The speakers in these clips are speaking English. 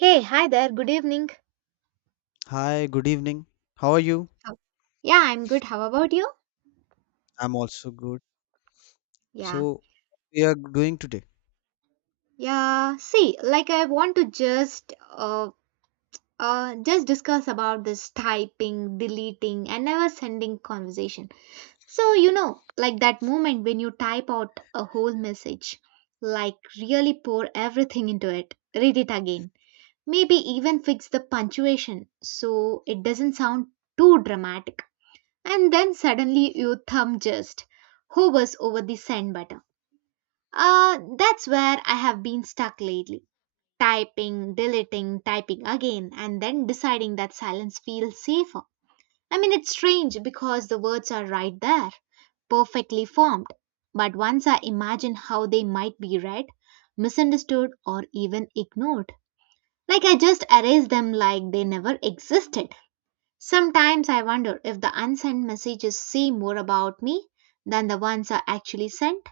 Hey, hi there, good evening. Hi, good evening. How are you? Oh, yeah, I'm good. How about you? I'm also good. Yeah. So, we are doing today. Yeah. See, like I want to just discuss about this typing, deleting, and never sending conversation. So, you know, like that moment when you type out a whole message, like really pour everything into it, read it again, maybe even fix the punctuation so it doesn't sound too dramatic. And then suddenly your thumb just hovers over the send button. That's where I have been stuck lately. Typing, deleting, typing again, and then deciding that silence feels safer. I mean, it's strange because the words are right there, perfectly formed. But once I imagine how they might be read, misunderstood, or even ignored, like I just erase them like they never existed. Sometimes I wonder if the unsent messages say more about me than the ones I actually sent.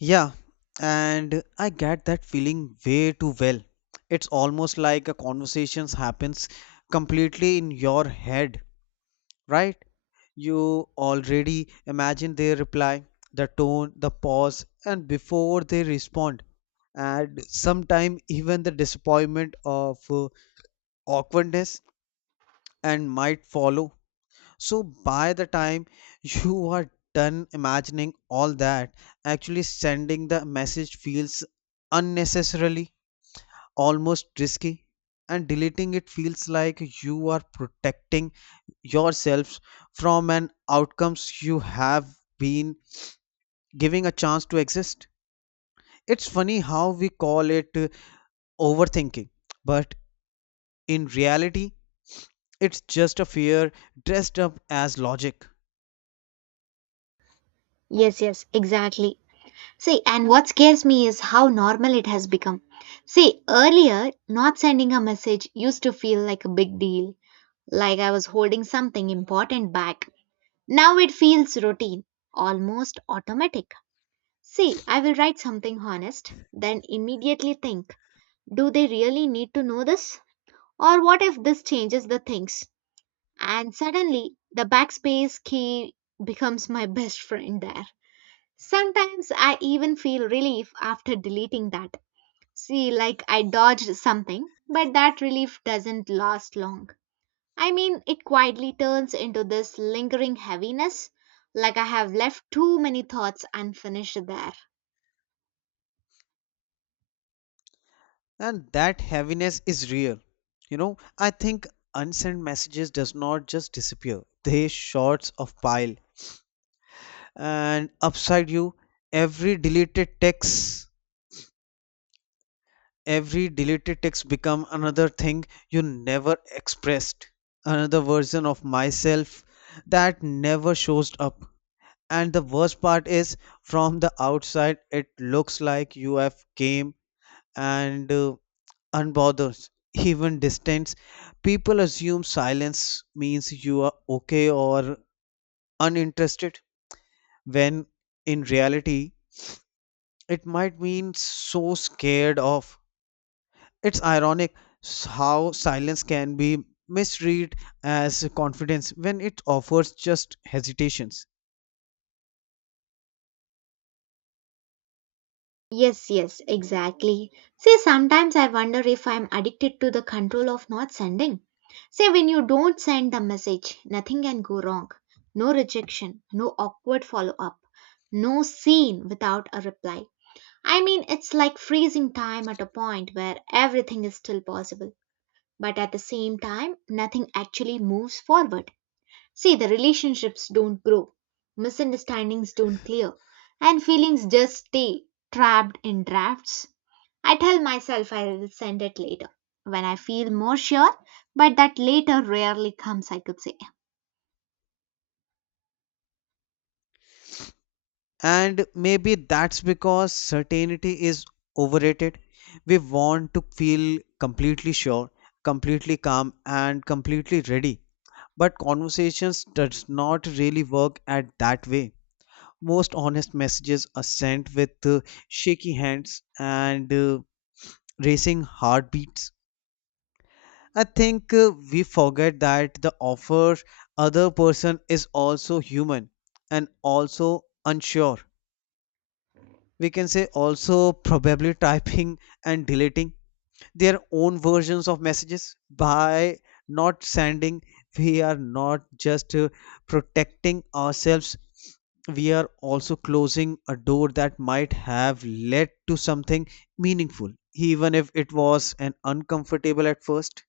Yeah, and I get that feeling way too well. It's almost like a conversations happens completely in your head, right? You already imagine their reply, the tone, the pause, and before they respond, and sometime even the disappointment of awkwardness and might follow. So by the time you are done imagining all that, actually sending the message feels unnecessarily almost risky, and deleting it feels like you are protecting yourselves from an outcomes you have been giving a chance to exist. It's funny how we call it overthinking, but in reality, it's just a fear dressed up as logic. Yes, yes, exactly. See, and what scares me is how normal it has become. See, earlier, not sending a message used to feel like a big deal, like I was holding something important back. Now it feels routine, almost automatic. See, I will write something honest, then immediately think, do they really need to know this? Or what if this changes the things? And suddenly, the backspace key becomes my best friend there. Sometimes I even feel relief after deleting that. See, like I dodged something, but that relief doesn't last long. I mean, it quietly turns into this lingering heaviness, like I have left too many thoughts unfinished there. And that heaviness is real, you know, I think unsent messages does not just disappear, they shorts of pile and upside you. Every deleted text, every deleted text become another thing you never expressed, another version of myself that never shows up. And the worst part is from the outside it looks like you have came and unbothered, even distance. People assume silence means you are okay or uninterested, when in reality, it might mean so scared of. It's ironic how silence can be misread as confidence when it offers just hesitations. Yes, yes, exactly. See, sometimes I wonder if I'm addicted to the control of not sending. Say, when you don't send the message, nothing can go wrong. No rejection, no awkward follow up, no scene without a reply. I mean, it's like freezing time at a point where everything is still possible, but at the same time, nothing actually moves forward. See, the relationships don't grow, misunderstandings don't clear, and feelings just stay trapped in drafts. I tell myself I'll send it later when I feel more sure, but that later rarely comes, I could say. And maybe that's because certainty is overrated. We want to feel completely sure, completely calm, and completely ready. But conversations does not really work at that way. Most honest messages are sent with shaky hands and racing heartbeats. I think we forget that the offer other person is also human and also unsure, we can say also probably typing and deleting their own versions of messages. By not sending, we are not just protecting ourselves, we are also closing a door that might have led to something meaningful, even if it was an uncomfortable at first.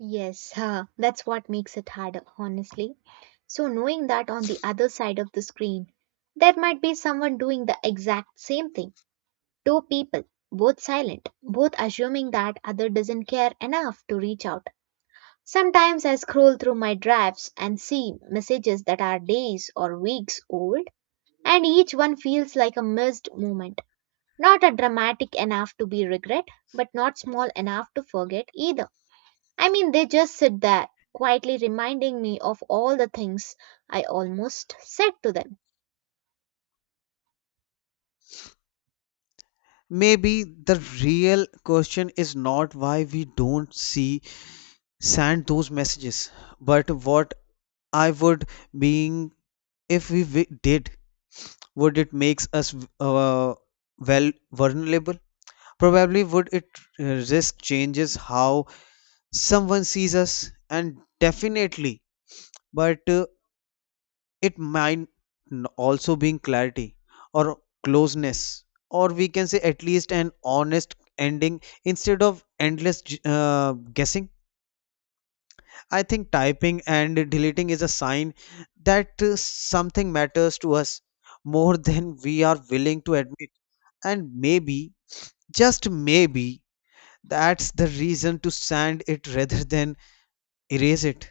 Yes, huh, that's what makes it harder, honestly. So, knowing that on the other side of the screen, there might be someone doing the exact same thing. Two people, both silent, both assuming that other doesn't care enough to reach out. Sometimes I scroll through my drafts and see messages that are days or weeks old, and each one feels like a missed moment. Not a dramatic enough to be regret, but not small enough to forget either. I mean, they just sit there, quietly reminding me of all the things I almost said to them. Maybe the real question is not why we don't see send those messages, but what I would being if we did. Would it makes us uh, well vulnerable, probably? Would it risk changes how someone sees us? And definitely, but it might also bring clarity or closeness, or we can say at least an honest ending instead of endless guessing. I think typing and deleting is a sign that something matters to us more than we are willing to admit. And maybe, just maybe, that's the reason to sand it rather than erase it.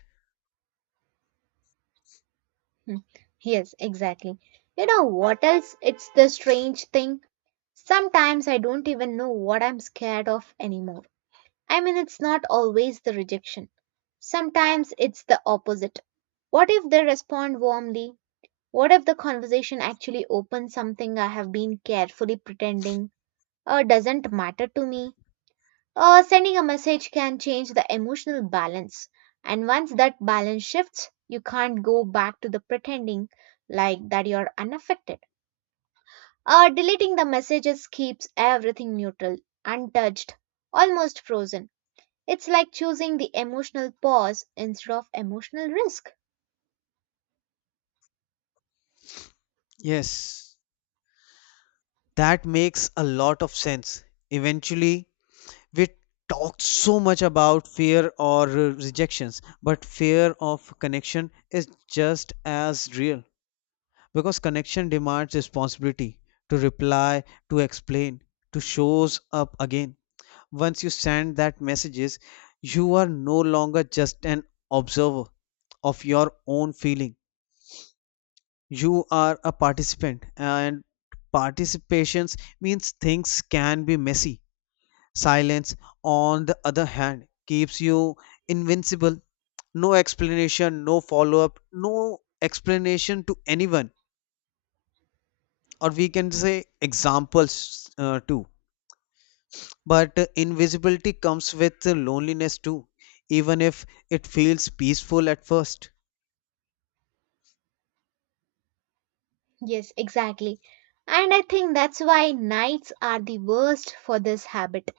Hmm, yes, exactly. You know what else? It's the strange thing. Sometimes I don't even know what I'm scared of anymore. I mean, it's not always the rejection. Sometimes it's the opposite. What if they respond warmly? What if the conversation actually opens something I have been carefully pretending or doesn't matter to me? Sending a message can change the emotional balance. And once that balance shifts, you can't go back to the pretending like that you're unaffected. Deleting the messages keeps everything neutral, untouched, almost frozen. It's like choosing the emotional pause instead of emotional risk. Yes, that makes a lot of sense. Eventually, we talked so much about fear or rejections, but fear of connection is just as real because connection demands responsibility to reply, to explain, to shows up again. Once you send that messages, you are no longer just an observer of your own feeling. You are a participant, and participations means things can be messy. Silence, on the other hand, keeps you invincible. No explanation, no follow up, no explanation to anyone, or we can say examples too. But invisibility comes with loneliness too, even if it feels peaceful at first. Yes, exactly. And I think that's why nights are the worst for this habit.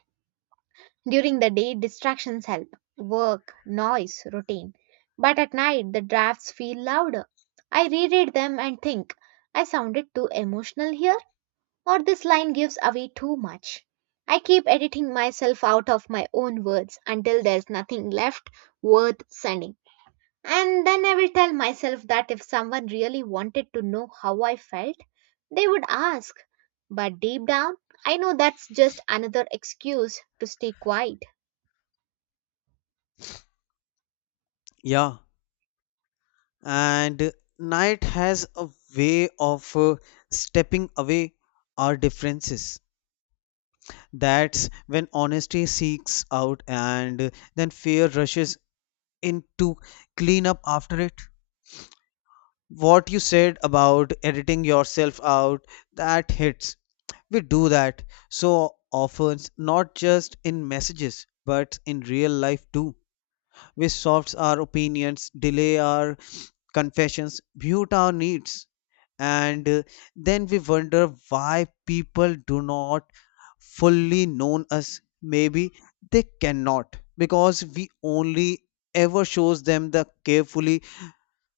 During the day, distractions help work, noise, routine. But at night, the drafts feel louder. I reread them and think, I sounded too emotional here, or this line gives away too much. I keep editing myself out of my own words until there's nothing left worth sending. And then I will tell myself that if someone really wanted to know how I felt, they would ask. But deep down, I know that's just another excuse to stay quiet. Yeah, and night has a way of stepping away our differences. That's when honesty seeks out and then fear rushes in to clean up after it. What you said about editing yourself out, that hits. We do that so often, not just in messages but in real life too. We soft our opinions, delay our confessions, mute our needs, and then we wonder why people do not fully known us. Maybe they cannot because we only ever shows them the carefully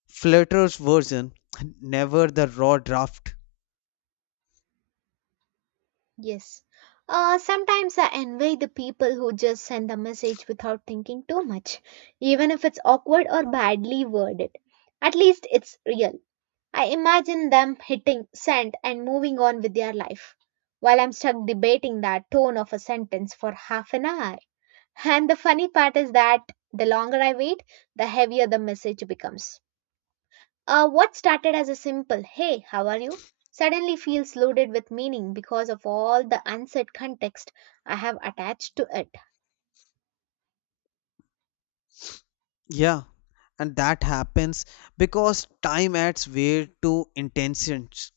fluttered version, never the raw draft. Yes. Sometimes I envy the people who just send a message without thinking too much, even if it's awkward or badly worded. At least it's real. I imagine them hitting send and moving on with their life, while I'm stuck debating that tone of a sentence for half an hour. And the funny part is that the longer I wait, the heavier the message becomes. What started as a simple, hey, how are you, suddenly feels loaded with meaning because of all the unsaid context I have attached to it. Yeah, and that happens because time adds weight to intentions.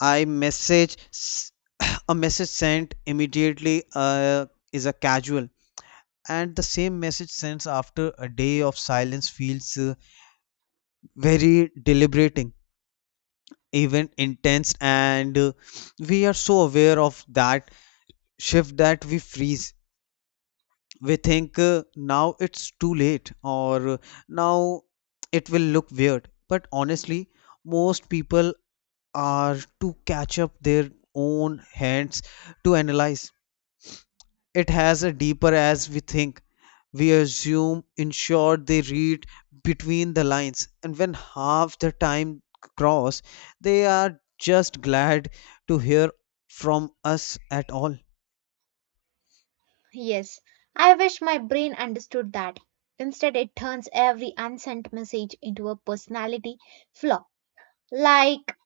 I message a message sent immediately is a casual, and the same message sent after a day of silence feels very deliberating, even intense. And we are so aware of that shift that we freeze. We think now it's too late, or now it will look weird. But honestly, most people are to catch up their own hands to analyze. It has a deeper as we think. We assume, in short, they read between the lines, and when half the time cross, they are just glad to hear from us at all. Yes, I wish my brain understood that. Instead, it turns every unsent message into a personality flaw. Like,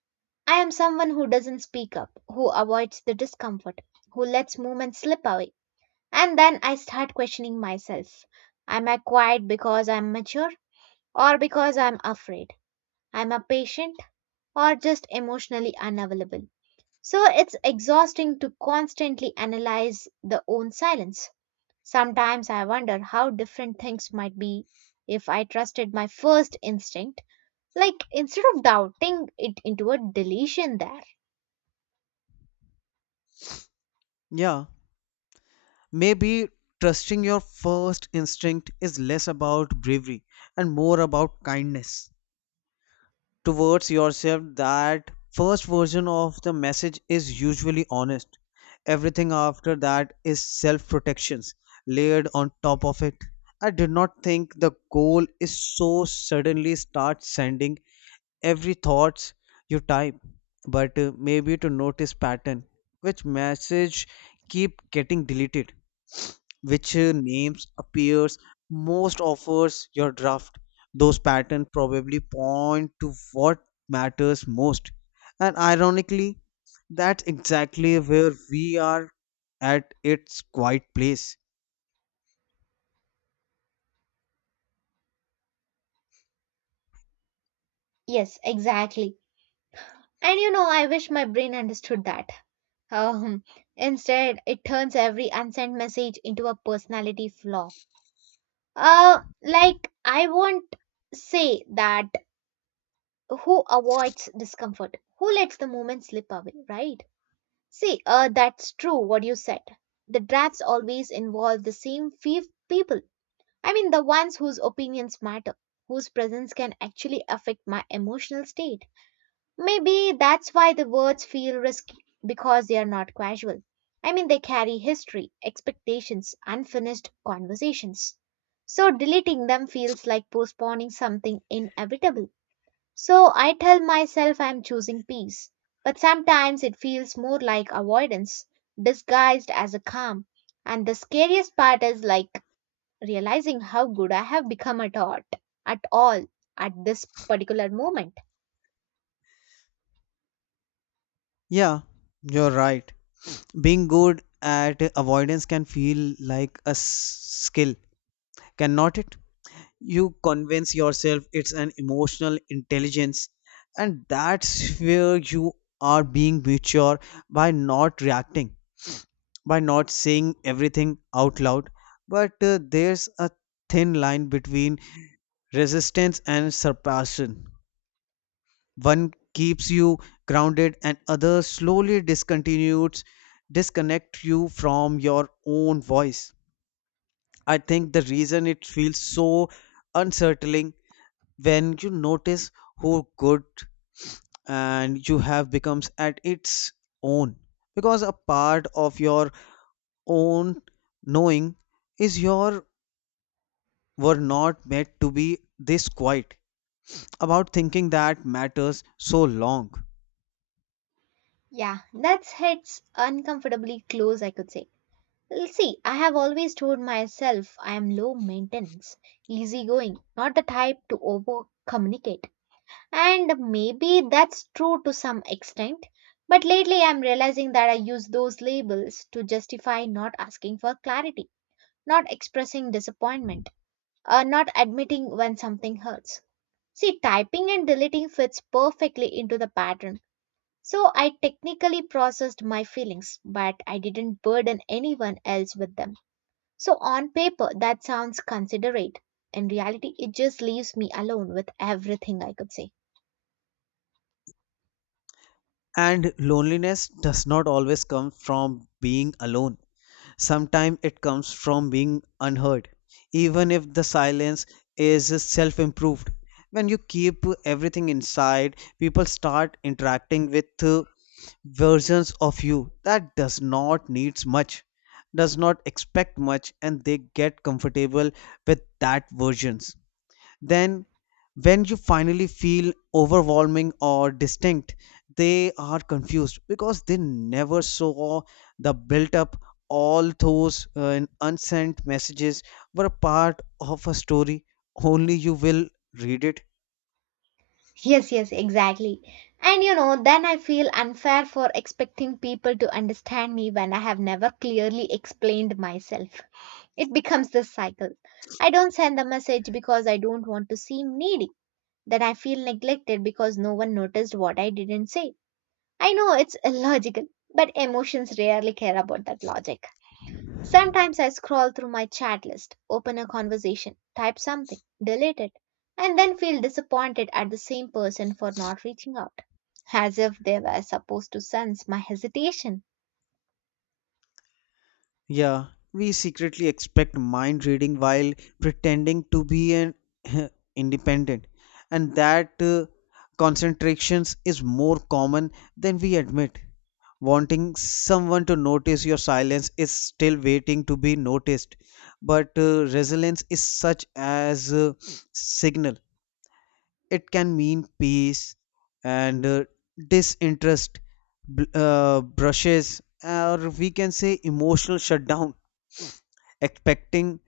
I am someone who doesn't speak up, who avoids the discomfort, who lets movement slip away. And then I start questioning myself. Am I quiet because I'm mature or because I'm afraid? I'm a patient or just emotionally unavailable. So it's exhausting to constantly analyze the own silence. Sometimes I wonder how different things might be if I trusted my first instinct, like instead of doubting it into a deletion there. Yeah, maybe trusting your first instinct is less about bravery and more about kindness towards yourself. That first version of the message is usually honest, everything after that is self protections layered on top of it. I did not think the goal is so suddenly start sending every thoughts you type, but maybe to notice pattern. Which message keep getting deleted, which names appears most offers your draft? Those patterns probably point to what matters most, and ironically, that's exactly where we are at its quiet place. Yes, exactly. And you know, I wish my brain understood that. Um, instead, it turns every unsent message into a personality flaw. Like I won't say that who avoids discomfort, who lets the moment slip away, right? See, that's true what you said. The drafts always involve the same few people. I mean, the ones whose opinions matter, whose presence can actually affect my emotional state. Maybe that's why the words feel risky, because they are not casual. I mean, they carry history, expectations, unfinished conversations. So, deleting them feels like postponing something inevitable. So I tell myself I'm choosing peace, but sometimes it feels more like avoidance disguised as a calm. And the scariest part is like realizing how good I have become at art, at all, at this particular moment. Yeah, you're right. Being good at avoidance can feel like a skill, cannot it? You convince yourself it's an emotional intelligence, and that's where you are being mature by not reacting, by not saying everything out loud. But there's a thin line between resistance and surpassion. One keeps you grounded and other slowly discontinues, disconnect you from your own voice. I think the reason it feels so unsettling when you notice how good and you have becomes at its own, because a part of your own knowing is your were not meant to be this quiet about thinking that matters so long. Yeah, that's hits uncomfortably close, I could say. Well, see, I have always told myself I am low maintenance, easygoing, not the type to over communicate. And maybe that's true to some extent, but lately I'm realizing that I use those labels to justify not asking for clarity, not expressing disappointment, or not admitting when something hurts. See, typing and deleting fits perfectly into the pattern. So I technically processed my feelings, but I didn't burden anyone else with them. So on paper, that sounds considerate. In reality, it just leaves me alone with everything I could say. And loneliness does not always come from being alone. Sometimes it comes from being unheard, even if the silence is self improved. When you keep everything inside, people start interacting with versions of you that does not needs much, does not expect much, and they get comfortable with that versions. Then when you finally feel overwhelming or distinct, they are confused because they never saw the built up. All those unsent messages were a part of a story only you will read it. Yes, yes, exactly. And you know, then I feel unfair for expecting people to understand me when I have never clearly explained myself. It becomes this cycle. I don't send the message because I don't want to seem needy. Then I feel neglected because no one noticed what I didn't say. I know it's illogical, but emotions rarely care about that logic. Sometimes I scroll through my chat list, open a conversation, type something, delete it, and then feel disappointed at the same person for not reaching out, as if they were supposed to sense my hesitation. Yeah, we secretly expect mind reading while pretending to be an independent, and that concentrations is more common than we admit. Wanting someone to notice your silence is still waiting to be noticed, but resilience is such as a signal. It can mean peace and disinterest, brushes, or we can say emotional shutdown. Expecting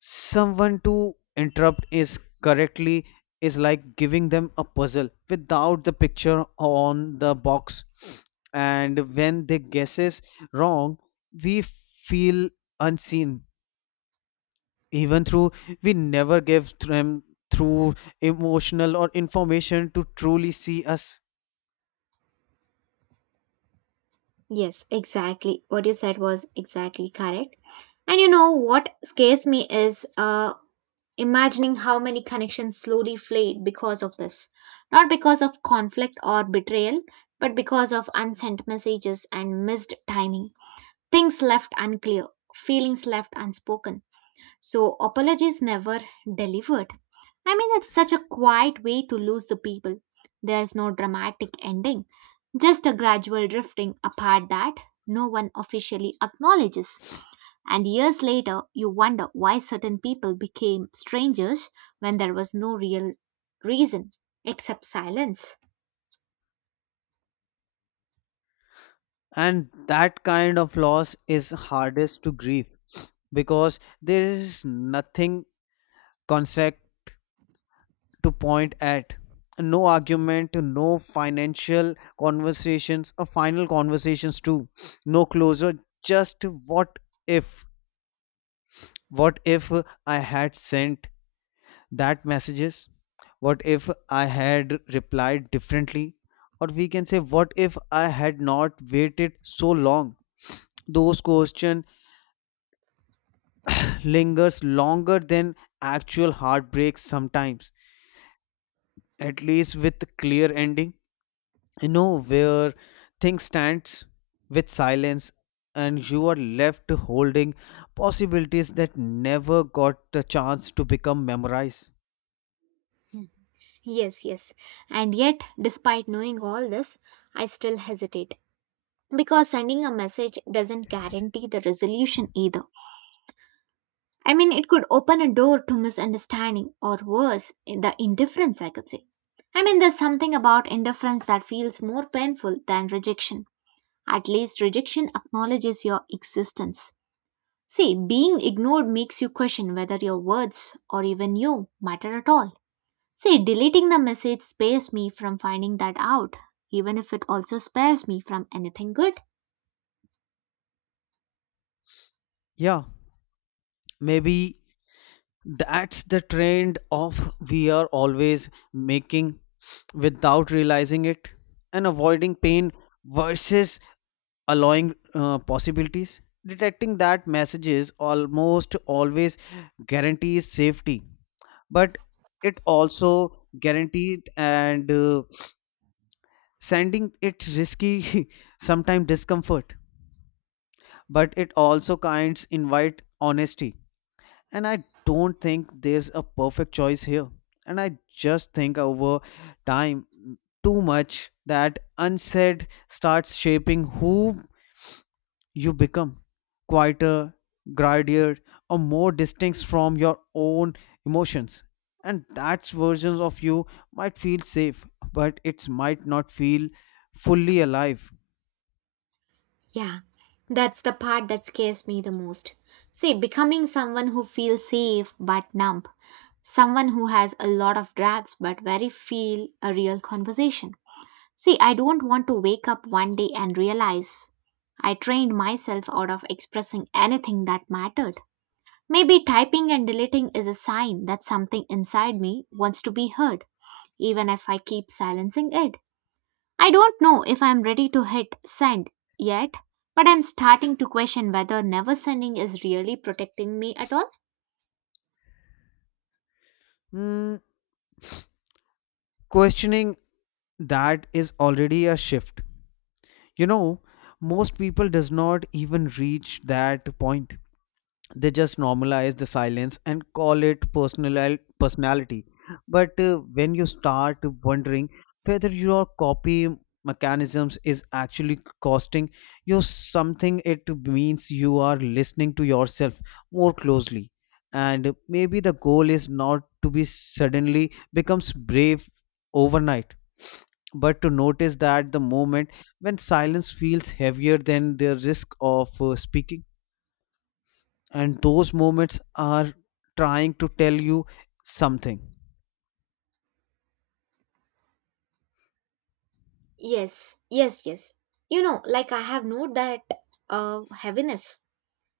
someone to interrupt is correctly is like giving them a puzzle without the picture on the box, and when they guesses wrong, we feel unseen, even through we never give them through emotional or information to truly see us. Yes, exactly. What you said was exactly correct. And you know what scares me is imagining how many connections slowly fade because of this. Not because of conflict or betrayal, but because of unsent messages and missed timing. Things left unclear, feelings left unspoken. So apologies never delivered. I mean, it's such a quiet way to lose the people. There's no dramatic ending, just a gradual drifting apart that no one officially acknowledges. And years later, you wonder why certain people became strangers when there was no real reason except silence. And that kind of loss is hardest to grieve because there is nothing concrete to point at. No argument, no financial conversations, or final conversations too. No closure, just what if? What if I had sent that messages? What if I had replied differently? Or we can say, what if I had not waited so long? Those questions lingers longer than actual heartbreaks sometimes. At least with clear ending, you know where things stands. With silence, and you are left holding possibilities that never got the chance to become memorized. Hmm. Yes, yes. And yet, despite knowing all this, I still hesitate, because sending a message doesn't guarantee the resolution either. I mean, it could open a door to misunderstanding or worse, the indifference, I could say. I mean, there's something about indifference that feels more painful than rejection. At least rejection acknowledges your existence. See, being ignored makes you question whether your words or even you matter at all. See, deleting the message spares me from finding that out, even if it also spares me from anything good. Yeah, maybe that's the trend of we are always making without realizing it, and avoiding pain versus allowing possibilities. Detecting that messages almost always guarantees safety, but it also guaranteed. And sending it risky sometimes discomfort, but it also kinds invite honesty. And I don't think there's a perfect choice here, and I just think over time, too much that unsaid starts shaping who you become, quieter, gridier, or more distinct from your own emotions. And that version of you might feel safe, but it might not feel fully alive. Yeah, that's the part that scares me the most. See, becoming someone who feels safe but numb, someone who has a lot of drags but very feel a real conversation. See, I don't want to wake up one day and realize I trained myself out of expressing anything that mattered. Maybe typing and deleting is a sign that something inside me wants to be heard, even if I keep silencing it. I don't know if I'm ready to hit send yet, but I'm starting to question whether never sending is really protecting me at all. Hmm, questioning that is already a shift. You know, most people does not even reach that point, they just normalize the silence and call it personal personality. But when you start wondering whether your copy mechanisms is actually costing you something, it means you are listening to yourself more closely. And maybe the goal is not to be suddenly becomes brave overnight, but to notice that the moment when silence feels heavier than the risk of speaking, and those moments are trying to tell you something. Yes, yes, yes. You know, like I have no that heaviness.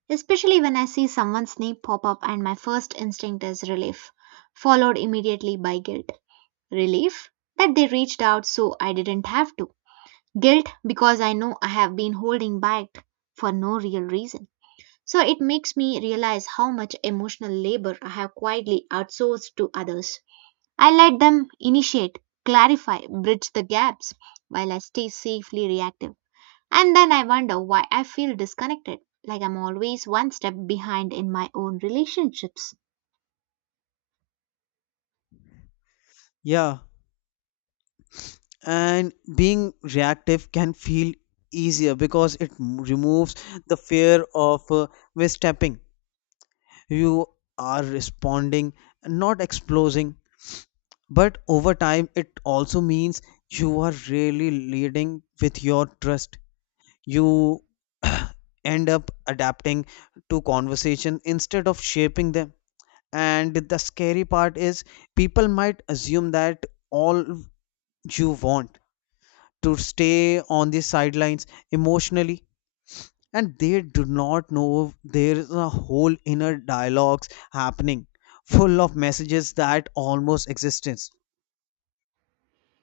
Especially when I see someone's name pop up and my first instinct is relief, followed immediately by guilt. Relief that they reached out so I didn't have to. Guilt because I know I have been holding back for no real reason. So it makes me realize how much emotional labor I have quietly outsourced to others. I let them initiate, clarify, bridge the gaps while I stay safely reactive. And then I wonder why I feel disconnected, like I'm always one step behind in my own relationships. Yeah, and being reactive can feel easier because it removes the fear of misstepping. You are responding, not exploding, but over time it also means you are really leading with your trust. You end up adapting to conversation instead of shaping them. And the scary part is people might assume that all you want to stay on the sidelines emotionally, and they do not know there is a whole inner dialogues happening, full of messages that almost existence.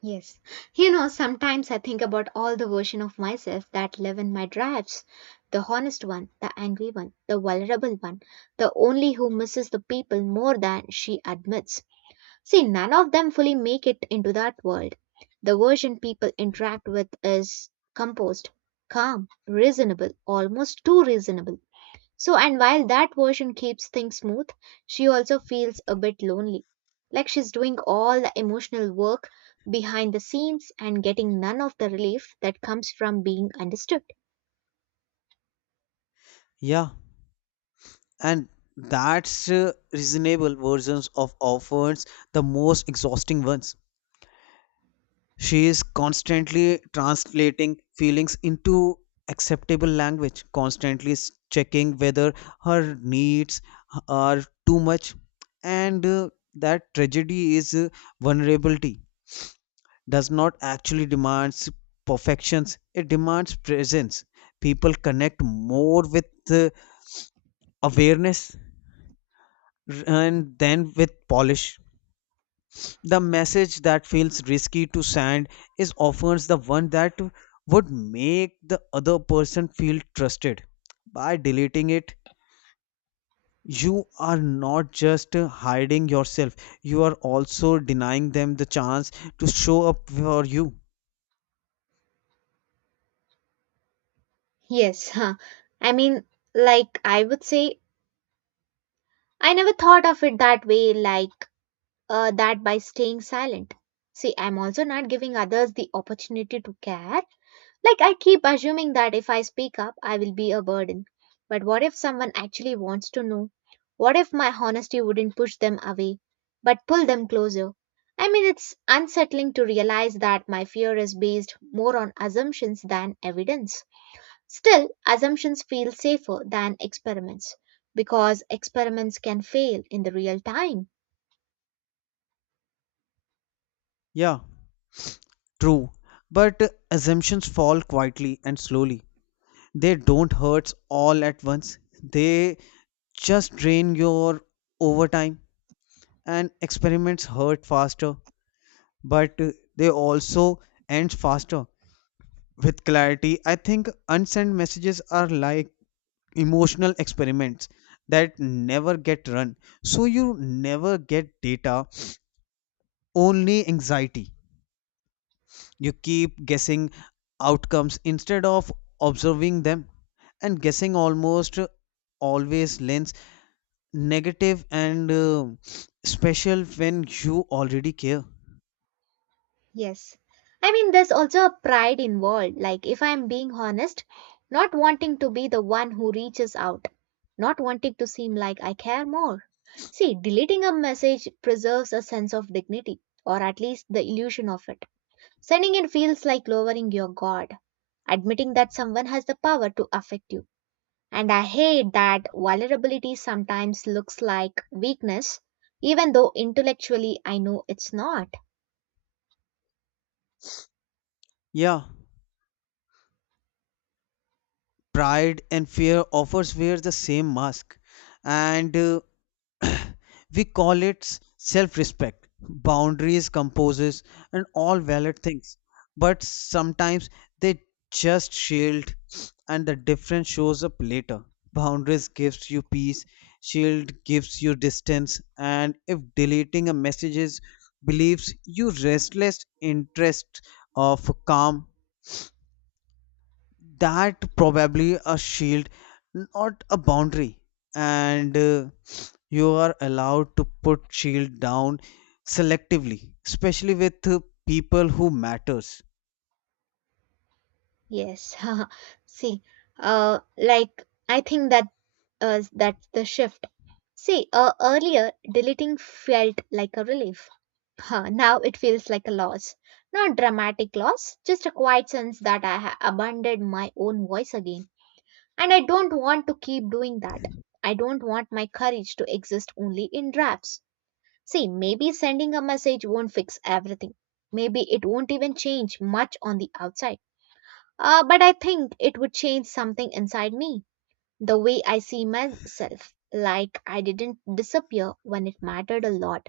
Yes. You know, sometimes I think about all the version of myself that live in my drives. The honest one, the angry one, the vulnerable one, the only who misses the people more than she admits. See, none of them fully make it into that world. The version people interact with is composed, calm, reasonable, almost too reasonable. So, and while that version keeps things smooth, she also feels a bit lonely. Like she's doing all the emotional work behind the scenes and getting none of the relief that comes from being understood. Yeah, and that's reasonable versions of offers the most exhausting ones. She is constantly translating feelings into acceptable language, constantly checking whether her needs are too much. And that tragedy is vulnerability does not actually demands perfections, it demands presence. People connect more with uh, awareness and then with polish. The message that feels risky to send is often the one that would make the other person feel trusted. By deleting it, you are not just hiding yourself, you are also denying them the chance to show up for you. Yes, huh. I mean, like I would say, I never thought of it that way, like that by staying silent. See, I'm also not giving others the opportunity to care. Like, I keep assuming that if I speak up, I will be a burden. But what if someone actually wants to know? What if my honesty wouldn't push them away, but pull them closer? I mean, it's unsettling to realize that my fear is based more on assumptions than evidence. Still, assumptions feel safer than experiments because experiments can fail in the real time. Yeah, true. But assumptions fall quietly and slowly. They don't hurt all at once, they just drain your overtime, and experiments hurt faster, but they also end faster with clarity. I think unsent messages are like emotional experiments that never get run. So you never get data, only anxiety. You keep guessing outcomes instead of observing them, and guessing almost always lends negative, and special when you already care. Yes. I mean, there's also a pride involved. Like, if I'm being honest, not wanting to be the one who reaches out, not wanting to seem like I care more. See, deleting a message preserves a sense of dignity, or at least the illusion of it. Sending it feels like lowering your guard, admitting that someone has the power to affect you. And I hate that vulnerability sometimes looks like weakness, even though intellectually I know it's not. Yeah. Pride and fear offers wear the same mask, and we call it self-respect, boundaries composes, and all valid things. But sometimes they just shield, and the difference shows up later. Boundaries gives you peace, shield gives you distance. And if deleting a messages believes you restless interest of calm, that probably a shield, not a boundary. And you are allowed to put shield down selectively, especially with people who matters. Yes. See, like I think that that's the shift. See, earlier deleting felt like a relief. Huh, now it feels like a loss. Not dramatic loss, just a quiet sense that I abandoned my own voice again. And I don't want to keep doing that. I don't want my courage to exist only in drafts. See, maybe sending a message won't fix everything. Maybe it won't even change much on the outside, but I think it would change something inside me, the way I see myself. Like I didn't disappear when it mattered a lot.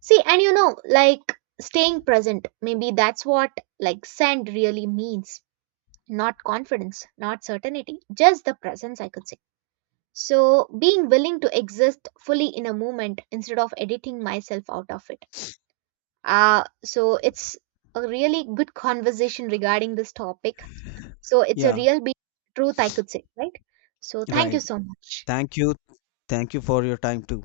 See, and you know, like staying present, maybe that's what like sand really means. Not confidence, not certainty, just the presence, I could say. So, being willing to exist fully in a moment instead of editing myself out of it. So, it's a really good conversation regarding this topic. So it's a Yeah, real be truth I could say, right? So thank you right, so much. thank you. Thank you for your time too.